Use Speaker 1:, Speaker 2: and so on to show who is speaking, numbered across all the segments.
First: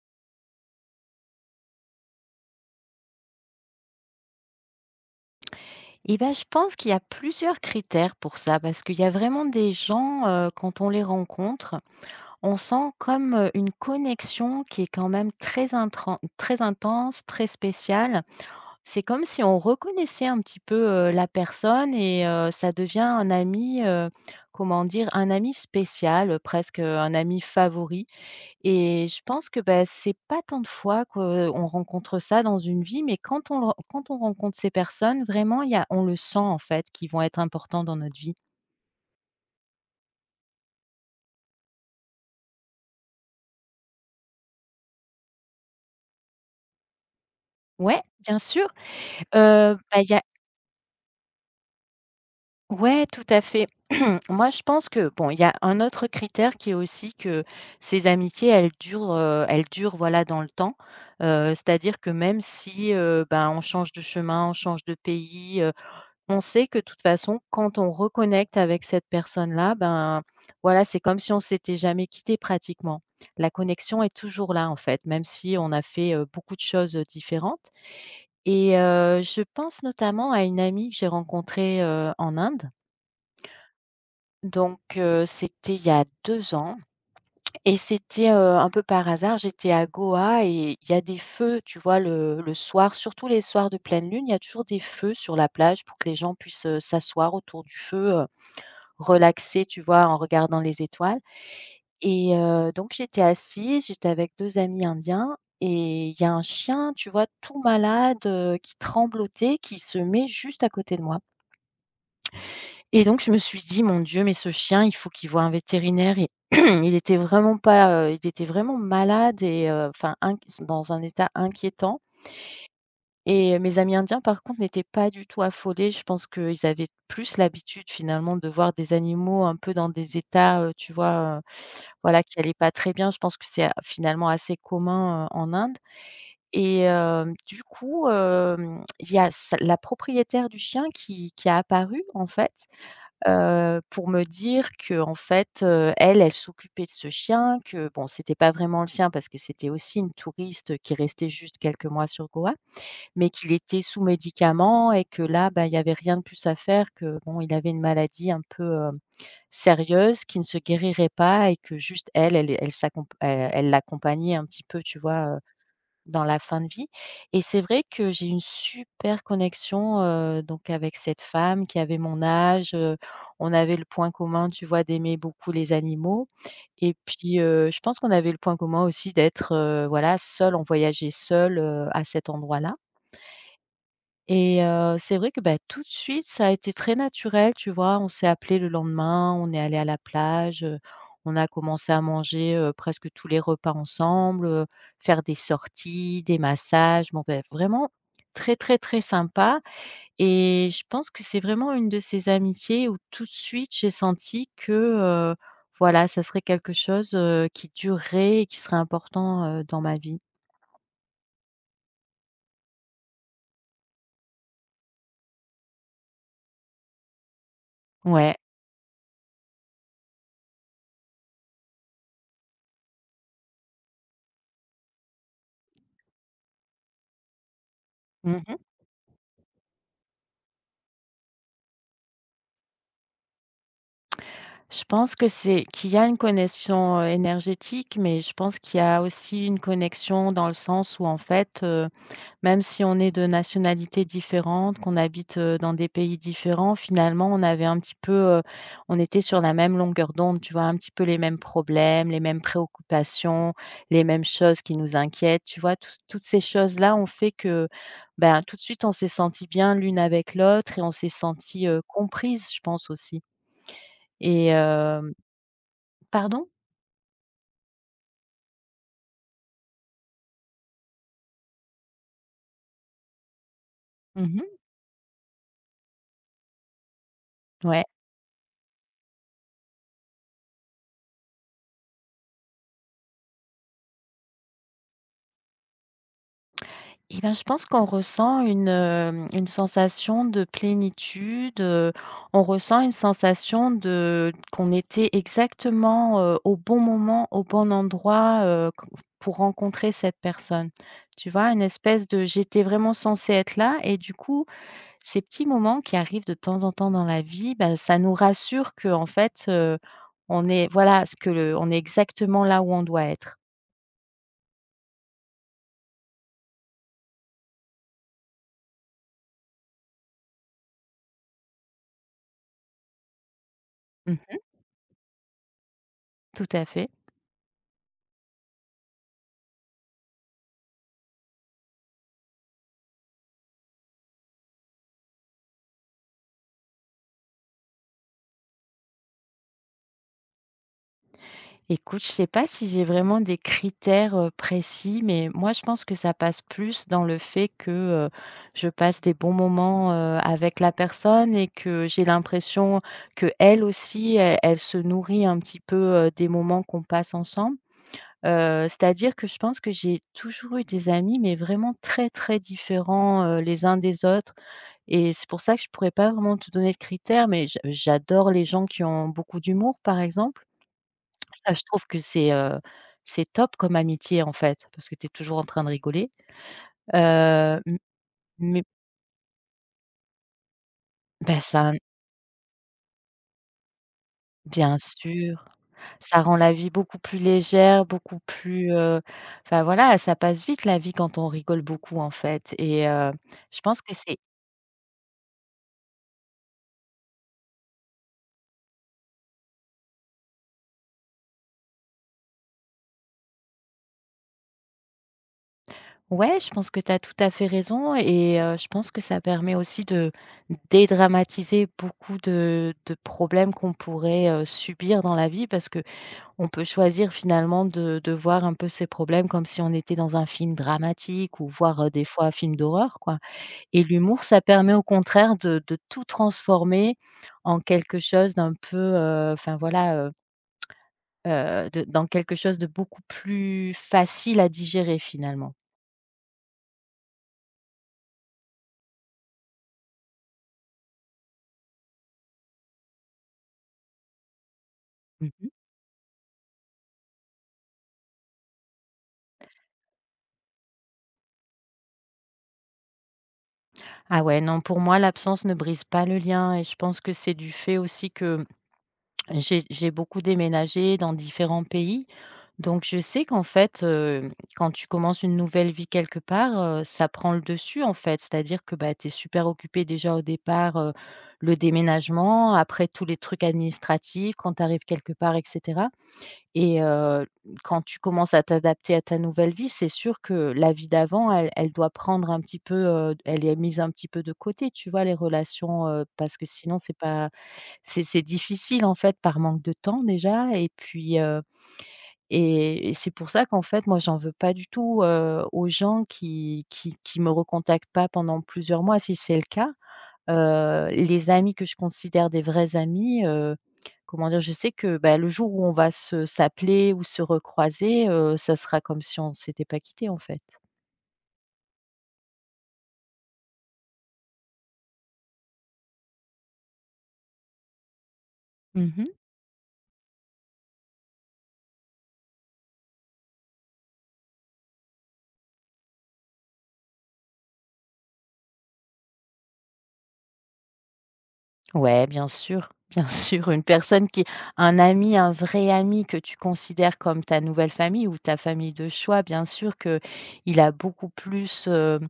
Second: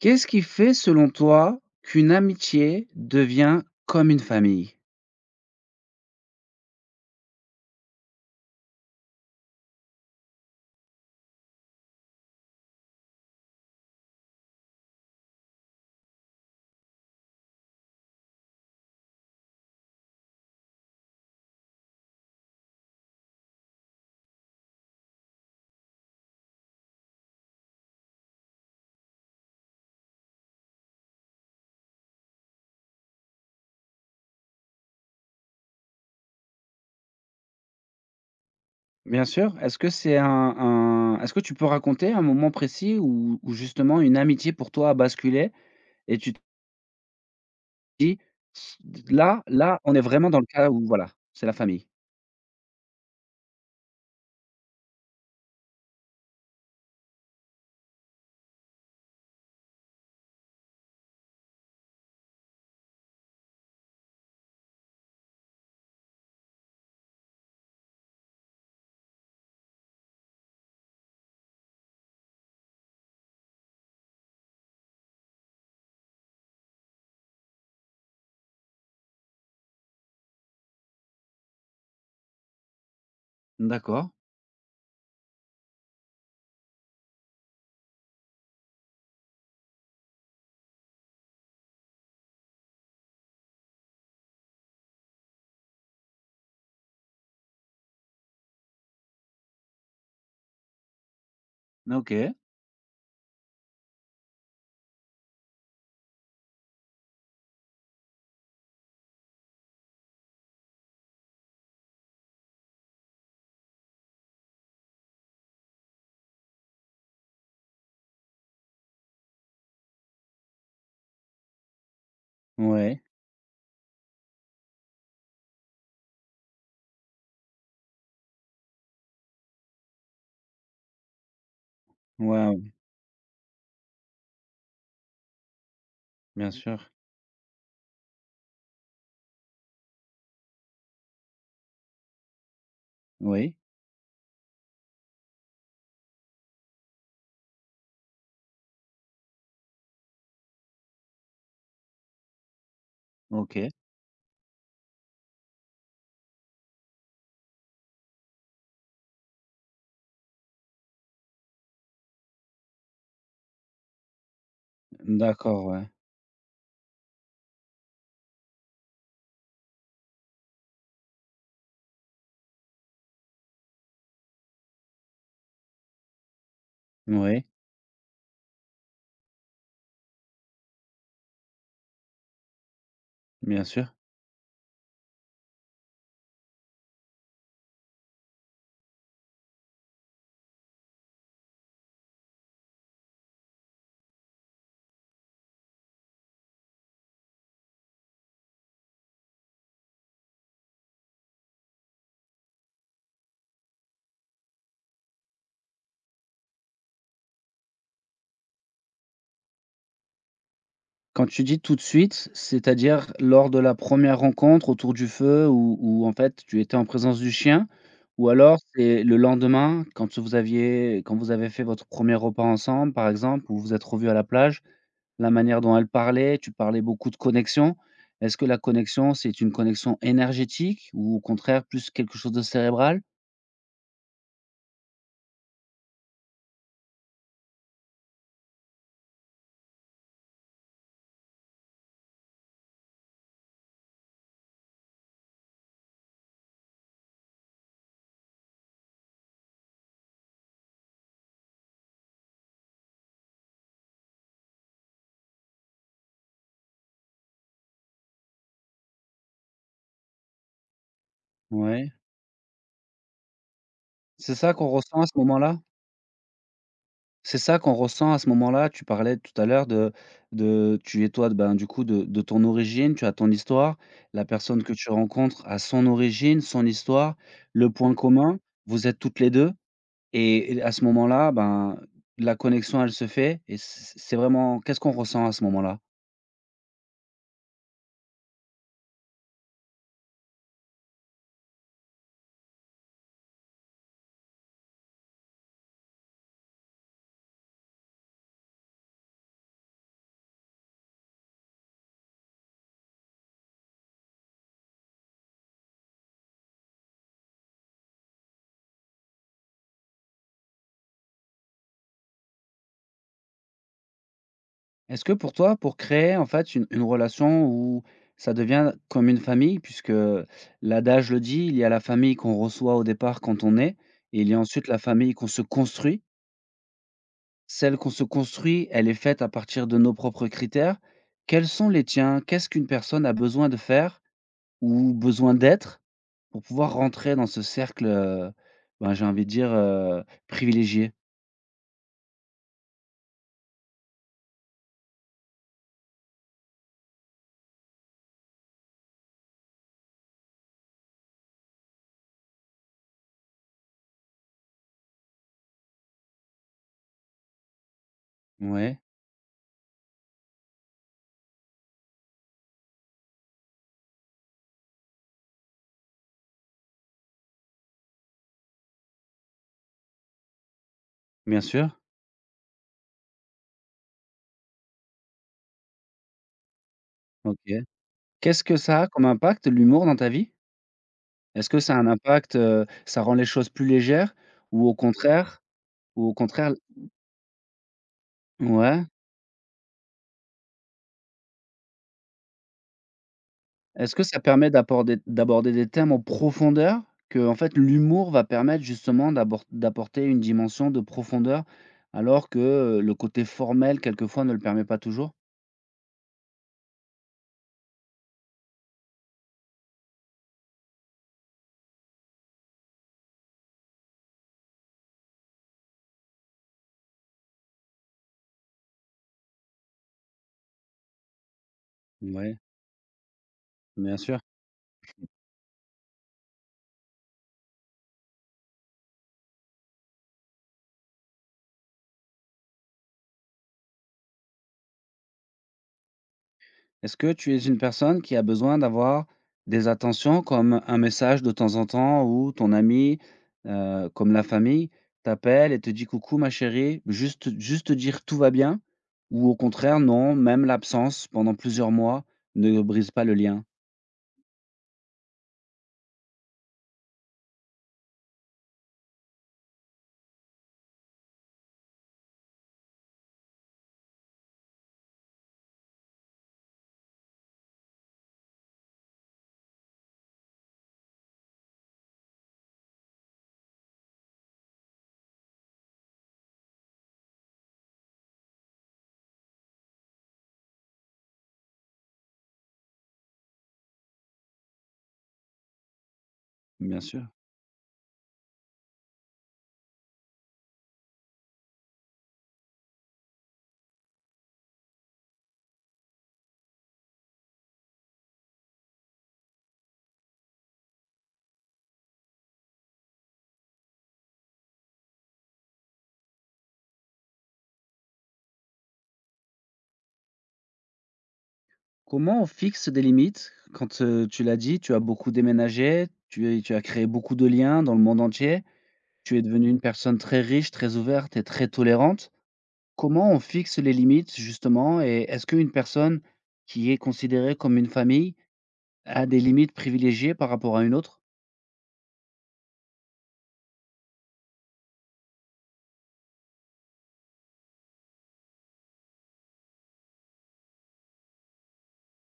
Speaker 1: Qu'est-ce qui fait, selon toi, qu'une amitié devient comme une famille?
Speaker 2: Et ben je pense qu'il y a plusieurs critères pour ça, parce qu'il y a vraiment des gens, quand on les rencontre, on sent comme, une connexion qui est quand même très intran très intense, très spéciale. C'est comme si on reconnaissait un petit peu, la personne et ça devient un ami, comment dire? Un ami spécial, presque, un ami favori. Et je pense que, bah, c'est pas tant de fois qu'on rencontre ça dans une vie, mais quand on le quand on rencontre ces personnes, vraiment, il y a on le sent, en fait, qu'ils vont être importants dans notre vie.
Speaker 1: Bien sûr, est-ce que c'est un est-ce que tu peux raconter un moment précis où justement une amitié pour toi a basculé et tu te
Speaker 2: Ouais,
Speaker 1: dis:
Speaker 2: bien sûr.
Speaker 1: là là, on est
Speaker 2: Bah, il y a
Speaker 1: vraiment dans le cas où voilà, c'est la famille».
Speaker 2: ouais, tout à fait. Moi, je pense que bon, il y a un autre critère qui est aussi que ces amitiés, elles durent, voilà, dans le temps, c'est-à-dire que même si, ben, on change de chemin, on change de pays. On sait que de toute façon, quand on reconnecte avec cette personne-là, ben, voilà, c'est comme si on s'était jamais quitté pratiquement. La connexion est toujours là en fait, même si on a fait, beaucoup de choses, différentes et je pense notamment à une amie que j'ai rencontrée, en Inde.
Speaker 1: D'accord,
Speaker 2: Donc c'était il y a 2 ans et c'était, un peu par hasard, j'étais à Goa et il y a des feux, tu vois? Le soir, surtout les soirs de pleine lune, il y a toujours des feux sur la plage pour que les gens puissent, s'asseoir autour du feu, relaxée, tu vois, en regardant les étoiles.
Speaker 1: OK.
Speaker 2: Donc j'étais assise, j'étais avec 2 amis indiens et il y a un chien, tu vois, tout malade, qui tremblotait, qui se met juste à côté de moi. Et donc je me suis dit: «Mon Dieu, mais ce chien, il faut qu'il voie un vétérinaire». Et il était vraiment pas, il était vraiment malade et enfin inq dans un état inquiétant.
Speaker 1: Ouais,
Speaker 2: Et mes amis indiens, par contre, n'étaient pas du tout affolés. Je pense qu'ils avaient plus l'habitude, finalement, de voir des animaux un peu dans des états, tu vois, voilà, qui n'allaient pas
Speaker 1: ouais,
Speaker 2: très bien. Je pense que c'est a finalement assez commun, en Inde
Speaker 1: bien
Speaker 2: et
Speaker 1: sûr.
Speaker 2: hem, du coup, il y a s la propriétaire du chien qui a apparu, en fait,
Speaker 1: Oui,
Speaker 2: pour me dire que, en fait, elle s'occupait de ce chien, que bon, c'était pas vraiment le sien parce que c'était aussi une touriste qui restait juste quelques mois sur Goa, mais qu'il
Speaker 1: OK.
Speaker 2: était sous médicaments et que là, bah, il y avait rien de plus à faire, que, bon, il avait une maladie un peu, sérieuse qui ne se guérirait pas et que juste elle, elle elle s'accom elle elle l'accompagnait un petit peu, tu vois,
Speaker 1: D'accord, ouais.
Speaker 2: dans la fin de vie. Et c'est vrai que j'ai une super connexion, donc avec cette femme qui avait mon âge, on avait le point commun, tu vois, d'aimer beaucoup les animaux et puis,
Speaker 1: Oui,
Speaker 2: je pense qu'on avait le point commun aussi d'être, voilà, seul, on voyageait seul à cet endroit-là.
Speaker 1: bien sûr.
Speaker 2: C'est vrai que, bah, tout de suite, ça a été très naturel, tu vois? On s'est appelé le lendemain, on est allé à la plage, on a commencé à manger, presque tous les repas ensemble, faire des sorties, des massages, bon, beh, vraiment très, très, très sympa. Et je pense que c'est vraiment une de ces amitiés où tout de suite j'ai senti que, heu, voilà, ça serait quelque chose, qui durerait et qui serait important, dans ma vie.
Speaker 1: Quand tu dis tout de suite, c'est-à-dire lors de la première rencontre autour du feu où en fait tu étais en présence du chien? Ou
Speaker 2: Ouais.
Speaker 1: alors c'est le lendemain quand vous avez fait votre premier repas ensemble par exemple, ou vous vous êtes revus à la plage, la manière dont elle parlait, tu parlais beaucoup de connexion. Est-ce que la
Speaker 2: Mmh.
Speaker 1: connexion, c'est une connexion énergétique ou au contraire plus quelque chose de cérébral?
Speaker 2: Je pense que c'est qu'il y a une connexion, énergétique, mais je pense qu'il y a aussi une connexion dans le sens où en fait, même si on est de nationalités différentes, qu'on habite, dans des pays différents, finalement on avait un petit peu, heu, on était sur la même longueur d'onde, tu vois? Un petit peu les mêmes problèmes, les mêmes préoccupations, les mêmes choses qui nous inquiètent, tu vois? Tous toutes ces choses-là ont fait que, ben, tout de suite on s'est senti bien l'une avec l'autre et on s'est senti
Speaker 1: Ouais.
Speaker 2: comprises, je pense aussi
Speaker 1: C'est
Speaker 2: et
Speaker 1: ça qu'on ressent à
Speaker 2: hem
Speaker 1: ce moment-là?
Speaker 2: Pardon?
Speaker 1: C'est ça qu'on ressent à ce moment-là. Tu parlais tout à l'heure de tu et toi, ben, du coup, de ton origine, tu as ton histoire. La
Speaker 2: Mmh,
Speaker 1: personne que tu rencontres a son origine, son histoire, le
Speaker 2: ouais.
Speaker 1: point commun, vous êtes toutes les 2 et à ce moment-là, ben, la connexion, elle se fait et c'est vraiment qu'est-ce qu'on ressent à ce moment-là?
Speaker 2: Et ben, je pense qu'on ressent une sensation de plénitude, on ressent une sensation de qu'on était exactement, au bon moment, au bon endroit, q pour rencontrer cette personne. Tu vois? Une espèce de j'étais vraiment censée être là et du coup, ces petits moments qui arrivent de temps en temps dans la vie, ben, ça nous rassure que en fait, on est voilà, ce que le on est exactement là où on doit être.
Speaker 1: Est-ce que pour toi, pour créer, en fait, une relation où ça devient comme une famille puisque l'adage le dit, il y a la famille qu'on reçoit au départ quand on est et il y a
Speaker 2: Mmh.
Speaker 1: ensuite la famille qu'on se construit.
Speaker 2: Tout à fait.
Speaker 1: Celle qu'on se construit, elle est faite à partir de nos propres critères. Quels sont les tiens? Qu'est-ce qu'une personne a besoin de faire ou besoin d'être pour pouvoir rentrer dans ce cercle, ben, j'ai envie de dire, privilégié?
Speaker 2: Écoute, je sais pas si j'ai vraiment des critères, précis, mais moi je pense que ça passe plus dans le fait que, je passe des bons moments, avec la personne et que j'ai l'impression que elle aussi, elle se nourrit un petit peu, des moments qu'on passe ensemble. Heu,
Speaker 1: Ouais,
Speaker 2: c'est-à-dire que je pense que j'ai toujours eu des amis, mais vraiment très, très différents, les uns des autres. Et c'est pour ça que je pourrais pas vraiment te donner de critères, mais j'adore les gens qui ont beaucoup d'humour, par exemple.
Speaker 1: bien
Speaker 2: Ça, je
Speaker 1: sûr,
Speaker 2: trouve que c'est top comme amitié, en fait, parce que tu es toujours en train de rigoler. Heu,
Speaker 1: OK.
Speaker 2: m
Speaker 1: Qu'est-ce que
Speaker 2: mais
Speaker 1: ça a comme impact, l'humour, dans ta vie?
Speaker 2: ben
Speaker 1: Est-ce que
Speaker 2: ça
Speaker 1: ça a un impact, ça rend les choses plus légères ou au
Speaker 2: bien
Speaker 1: contraire
Speaker 2: sûr,
Speaker 1: ou au
Speaker 2: ça rend la
Speaker 1: contraire
Speaker 2: vie beaucoup plus légère, beaucoup plus,
Speaker 1: ouais?
Speaker 2: enfin, voilà, ça passe vite la vie quand on rigole beaucoup, en fait et je pense
Speaker 1: Est-ce
Speaker 2: que
Speaker 1: que
Speaker 2: c'est
Speaker 1: ça permet d'aborder des thèmes en profondeur? Que en fait, l'humour va permettre justement d'abord d'apporter une dimension de profondeur alors que, le côté formel quelquefois ne le permet pas toujours?
Speaker 2: ouais, je pense que tu as tout à fait raison et je pense que ça permet aussi de dédramatiser beaucoup de problèmes qu'on pourrait, subir dans la vie, parce que on peut choisir finalement de voir un peu ces problèmes comme si on était dans un film dramatique ou voir des fois un
Speaker 1: Mouais,
Speaker 2: film d'horreur quoi. Et
Speaker 1: bien sûr.
Speaker 2: l'humour, ça permet au contraire de tout transformer en quelque chose d'un peu, enfin voilà, de dans quelque chose de beaucoup plus facile à digérer finalement.
Speaker 1: Est-ce que tu es une personne qui a besoin d'avoir des attentions comme un message de temps en temps ou ton ami, comme la famille,
Speaker 2: Mmh.
Speaker 1: t'appelle et te dit: «Coucou ma chérie», juste te dire: «Tout va bien», ou au contraire, non, même l'absence pendant plusieurs mois ne brise pas le lien?
Speaker 2: Ah ouais, non, pour moi, l'absence ne brise pas le lien et je pense que c'est du fait aussi que j'ai beaucoup déménagé dans différents pays, donc je sais qu'en fait, quand tu commences une nouvelle vie quelque part, ça prend le dessus, en fait. C'est-à-dire que, bah, tu es super occupé déjà au départ, le déménagement, après tous les trucs administratifs quand tu arrives quelque part et cetera. Et heu, quand tu commences à t'adapter à ta nouvelle vie, c'est sûr que la vie d'avant, elle doit prendre un petit peu, elle est mise un petit peu de côté, tu vois? Les relations, parce que sinon
Speaker 1: Bien
Speaker 2: c'est
Speaker 1: sûr.
Speaker 2: pas, c'est difficile, en fait, par manque de temps déjà et puis, et c'est pour ça qu'en fait, moi, j'en veux pas du tout, aux gens qui me recontactent pas pendant plusieurs mois. Si c'est le cas, les amis que je considère des vrais amis, comment dire? Je sais que, bah, le jour où on va se s'appeler ou se recroiser, ça sera comme si on s'était pas quitté en fait.
Speaker 1: Comment on fixe des limites? Quand, tu l'as dit, tu as beaucoup déménagé, tu as créé beaucoup de liens dans le monde entier,
Speaker 2: Mmh.
Speaker 1: tu es devenue une personne très riche, très ouverte et très tolérante. Comment on fixe les limites justement? Et est-ce qu'une personne qui est considérée comme une famille a des limites privilégiées par rapport à une autre?
Speaker 2: Ouais, bien sûr, bien sûr, une personne qui un ami, un vrai ami que tu considères comme ta nouvelle famille ou ta famille de choix, bien sûr que il a beaucoup plus,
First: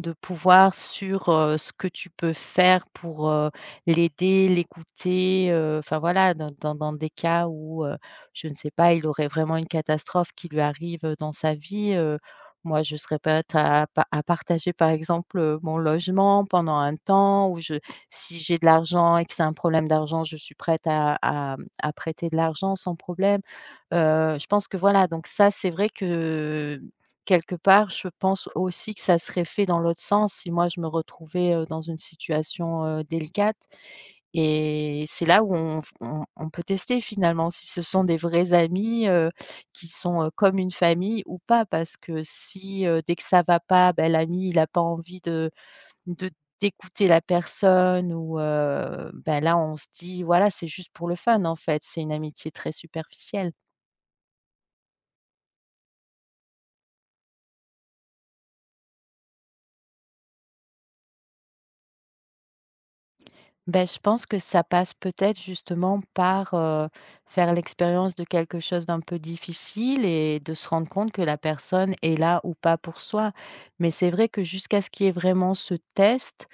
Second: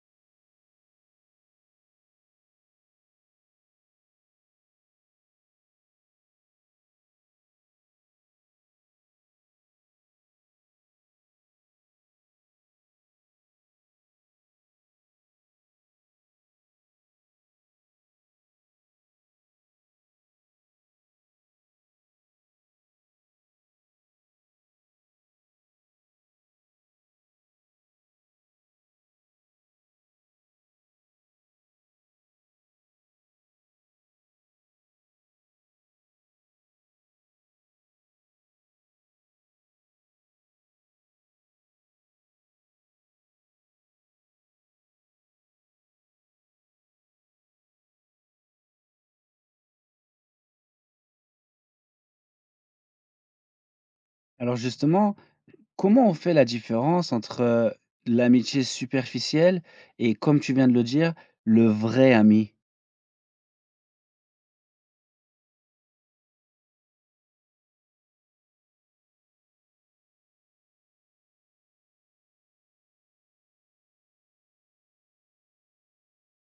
Speaker 2: de pouvoir sur, ce que tu peux faire pour, l'aider, l'écouter, enfin voilà, dans des cas où, je ne sais pas, il aurait vraiment une catastrophe qui lui arrive, dans sa vie, moi je serais prête à partager par exemple, mon logement pendant un temps ou je si j'ai de l'argent et que c'est un problème d'argent, je suis prête à prêter de l'argent sans problème. Je pense que voilà, donc ça, c'est vrai que, quelque part, je pense aussi que ça serait fait dans l'autre sens si moi je me retrouvais, dans une situation, délicate. Et c'est là où on peut tester finalement si ce sont des vrais amis, qui sont, comme une famille ou pas. Parce que si, dès que ça va pas, bah, l'ami, il n'a pas envie de d'écouter la personne ou ben, là, on se dit: «Voilà, c'est juste pour le fun, en fait». C'est une amitié très superficielle.
Speaker 1: Alors justement, comment on fait la différence entre, l'amitié superficielle et comme tu viens de le dire, le vrai ami?
Speaker 2: Ben je pense que ça passe peut-être justement par, faire l'expérience de quelque chose d'un peu difficile et de se rendre compte que la personne est là ou pas pour soi. Mais c'est vrai que jusqu'à ce qu'il y ait vraiment ce test,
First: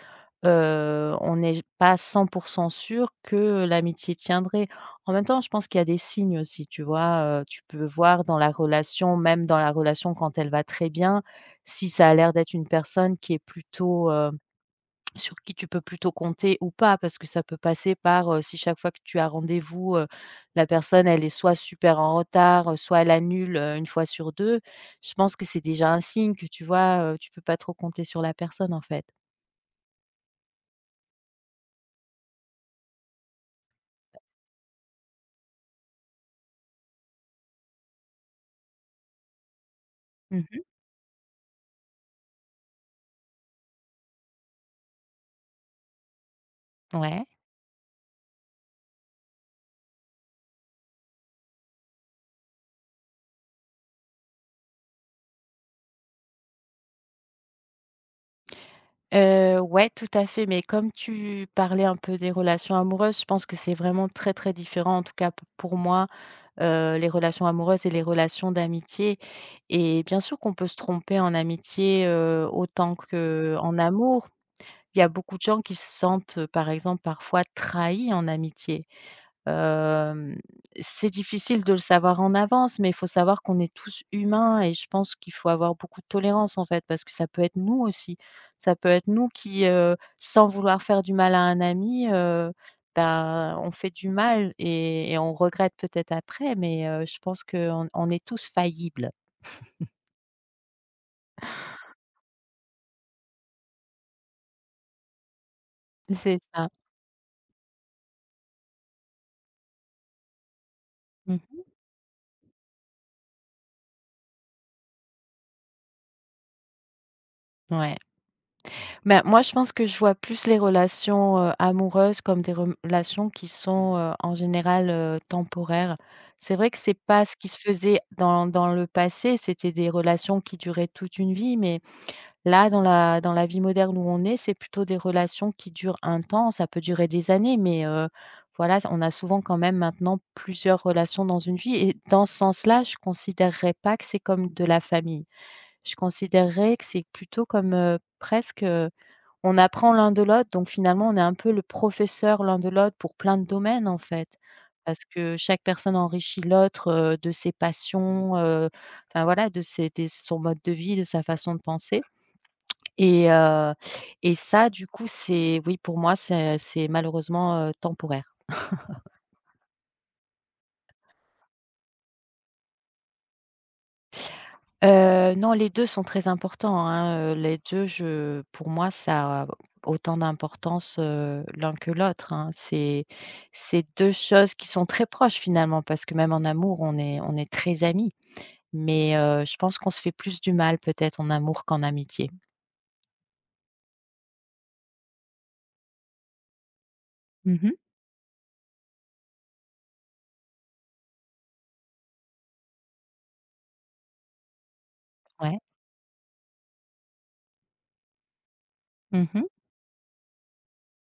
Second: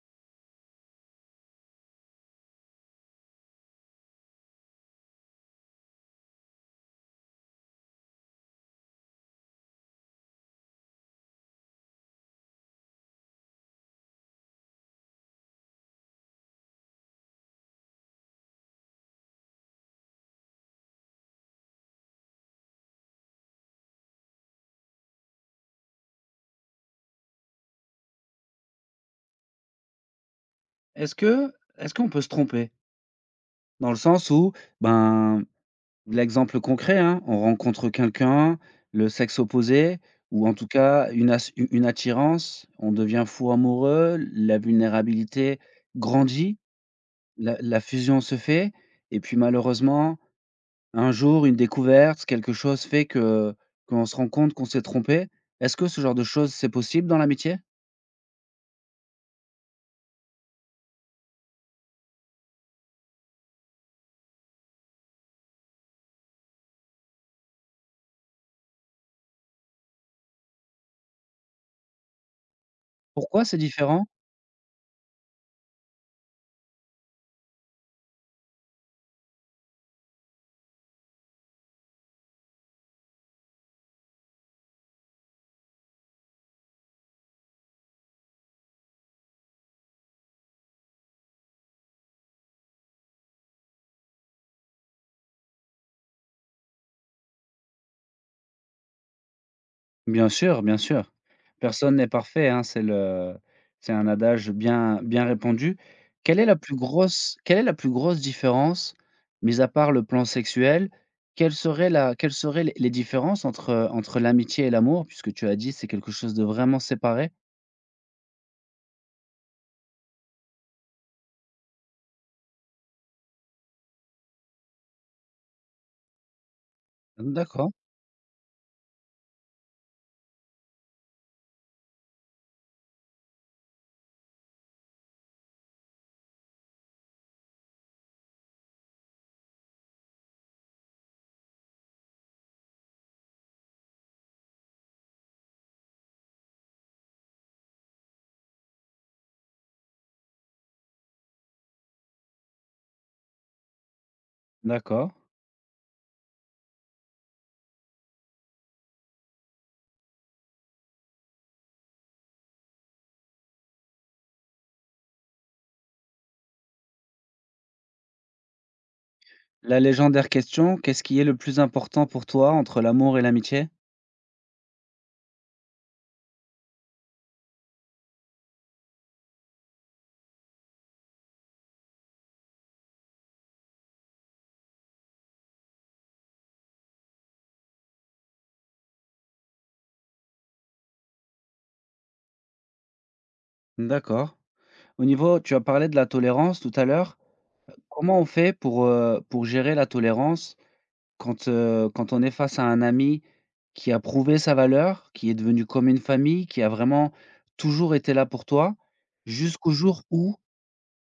Speaker 2: on n'est pas 100 sûr que l'amitié tiendrait. En même temps, je pense qu'il y a des signes aussi, tu vois? Tu peux voir dans la relation, même dans la relation quand elle va très bien, si ça a l'air d'être une personne qui est plutôt sur qui tu peux plutôt compter ou pas, parce que ça peut passer par, si chaque fois que tu as rendez-vous, la personne elle est soit super en retard, soit elle annule, 1 fois sur deux, je pense que c'est déjà un signe que tu vois, tu peux pas trop compter sur la personne en fait.
Speaker 1: Est-ce qu'on peut se tromper? Dans le sens où, ben, l'exemple concret, hein, on rencontre quelqu'un, le sexe opposé ou en
Speaker 2: Mmh.
Speaker 1: tout cas une as u une attirance, on devient fou amoureux, la vulnérabilité grandit,
Speaker 2: Ouais.
Speaker 1: la fusion se fait et puis malheureusement, un jour, une découverte, quelque chose fait que qu'on se rend compte qu'on s'est trompé. Est-ce que ce genre de choses, c'est possible dans l'amitié?
Speaker 2: Ouais, tout à fait, mais comme tu parlais un peu des relations amoureuses, je pense que c'est vraiment très, très différent en tout cas p pour moi, les relations amoureuses et les relations d'amitié, et bien sûr qu'on peut se tromper en amitié, autant
Speaker 1: Pourquoi c'est
Speaker 2: qu'en
Speaker 1: différent?
Speaker 2: amour. Il y a beaucoup de gens qui se sentent, par exemple, parfois trahis en amitié. Hem, c'est difficile de le savoir en avance, mais il faut savoir qu'on est tous humains et je pense qu'il faut avoir beaucoup de tolérance, en fait, parce que ça peut être nous aussi. Ça peut être nous qui, sans vouloir faire du mal à un ami, bah, on fait du mal et on regrette peut-être après, mais je pense qu'on est tous faillibles.
Speaker 1: Bien sûr, bien sûr. Personne n'est parfait, hein, c'est un adage bien répandu.
Speaker 2: C'est ça.
Speaker 1: Quelle est la plus grosse différence, mis à part le plan sexuel, quelle
Speaker 2: Mmh.
Speaker 1: serait la quelles seraient les différences entre, entre l'amitié et l'amour? Puisque tu as dit: «C'est quelque chose de vraiment séparé».
Speaker 2: Ouais. Ben, moi, je pense que je vois plus les relations, amoureuses comme des relations qui sont, en général, temporaires. C'est vrai que c'est pas ce qui se
Speaker 1: D'accord,
Speaker 2: faisait dans le passé, c'était des relations qui duraient toute une vie, mais là, dans la vie moderne où on est, c'est plutôt des relations qui durent un temps. Ça peut durer des années, mais voilà, on a souvent quand même maintenant plusieurs relations dans une vie et dans ce sens-là, je considérerais pas que c'est comme de la famille. Je considérerais que c'est plutôt comme, presque, on apprend l'un de l'autre, donc finalement, on est un peu le professeur l'un de l'autre pour plein de domaines, en fait. Parce
Speaker 1: d'accord.
Speaker 2: que chaque personne enrichit l'autre, de ses passions, enfin voilà, de ses des son mode de vie, de sa façon de penser, et heu et ça, du coup, c'est oui, pour moi, c'est malheureusement, temporaire.
Speaker 1: La légendaire question, qu'est-ce qui est le plus important pour toi entre l'amour et l'amitié?
Speaker 2: Non, les 2 sont très importants, hein, les 2, je pour moi ça a autant d'importance, l'un que l'autre, hein. c'est 2 choses qui sont très proches finalement parce que même en amour on est très amis, mais je pense qu'on se fait plus du mal peut-être en amour qu'en amitié.
Speaker 1: D'accord. Au niveau tu as parlé de la tolérance tout à l'heure.
Speaker 2: Mmh.
Speaker 1: Comment on fait pour gérer la tolérance? Quand, quand on est face à un ami qui a prouvé sa valeur, qui est
Speaker 2: Ouais.
Speaker 1: devenu comme une famille, qui a vraiment toujours été là pour toi,
Speaker 2: Mmh.
Speaker 1: jusqu'au jour où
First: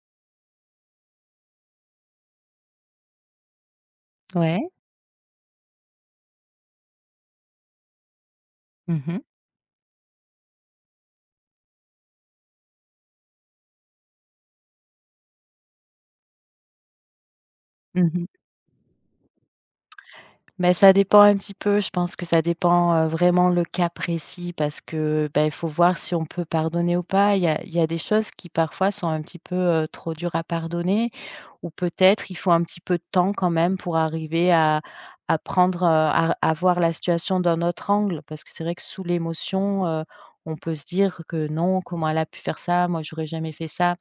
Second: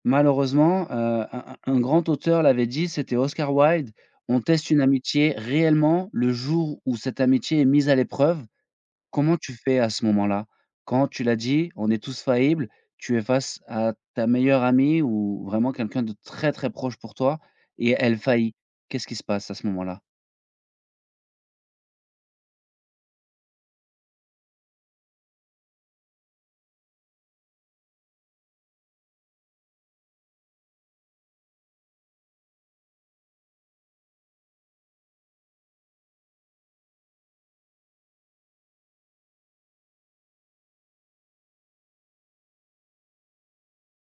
Speaker 1: malheureusement, un grand auteur l'avait dit, c'était Oscar Wilde: «On
Speaker 2: Ouais.
Speaker 1: teste une amitié réellement le jour où cette amitié est mise à l'épreuve».
Speaker 2: Mmh mh.
Speaker 1: Comment tu fais à ce moment-là? Quand tu l'as dit, on est tous faillibles, tu es face à ta meilleure amie ou vraiment quelqu'un de très, très proche pour toi et elle
Speaker 2: Mmh
Speaker 1: faillit. Qu'est-ce qui se passe à ce moment-là?
Speaker 2: Mais ça dépend un petit peu, je pense que ça dépend, vraiment le cas précis parce que, bah, il faut voir si on peut pardonner ou pas. Il y a des choses qui parfois sont un petit peu, trop dures à pardonner ou peut-être il faut un petit peu de temps quand même pour arriver à prendre, à voir la situation d'un autre angle. Parce que c'est vrai que sous l'émotion, on peut se dire que: «Non, comment elle a pu faire ça? Moi, j'aurais jamais fait ça».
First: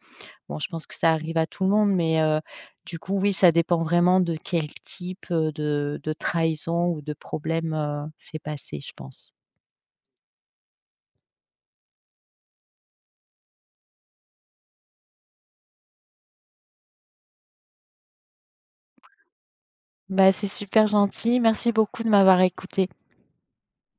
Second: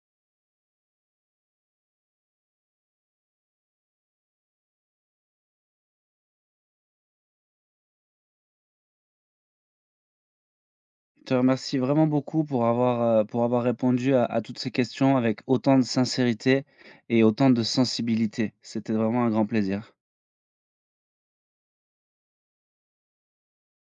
Speaker 2: Bon, je pense que ça arrive à tout le monde, mais du coup, oui, ça dépend vraiment de quel type, de trahison ou de problème, s'est passé, je pense.
Speaker 1: Je te remercie vraiment beaucoup pour avoir répondu à toutes ces questions avec autant de sincérité et autant de sensibilité. C'était vraiment un grand plaisir.
Speaker 2: Bah, c'est super gentil. Merci beaucoup de m'avoir écoutée.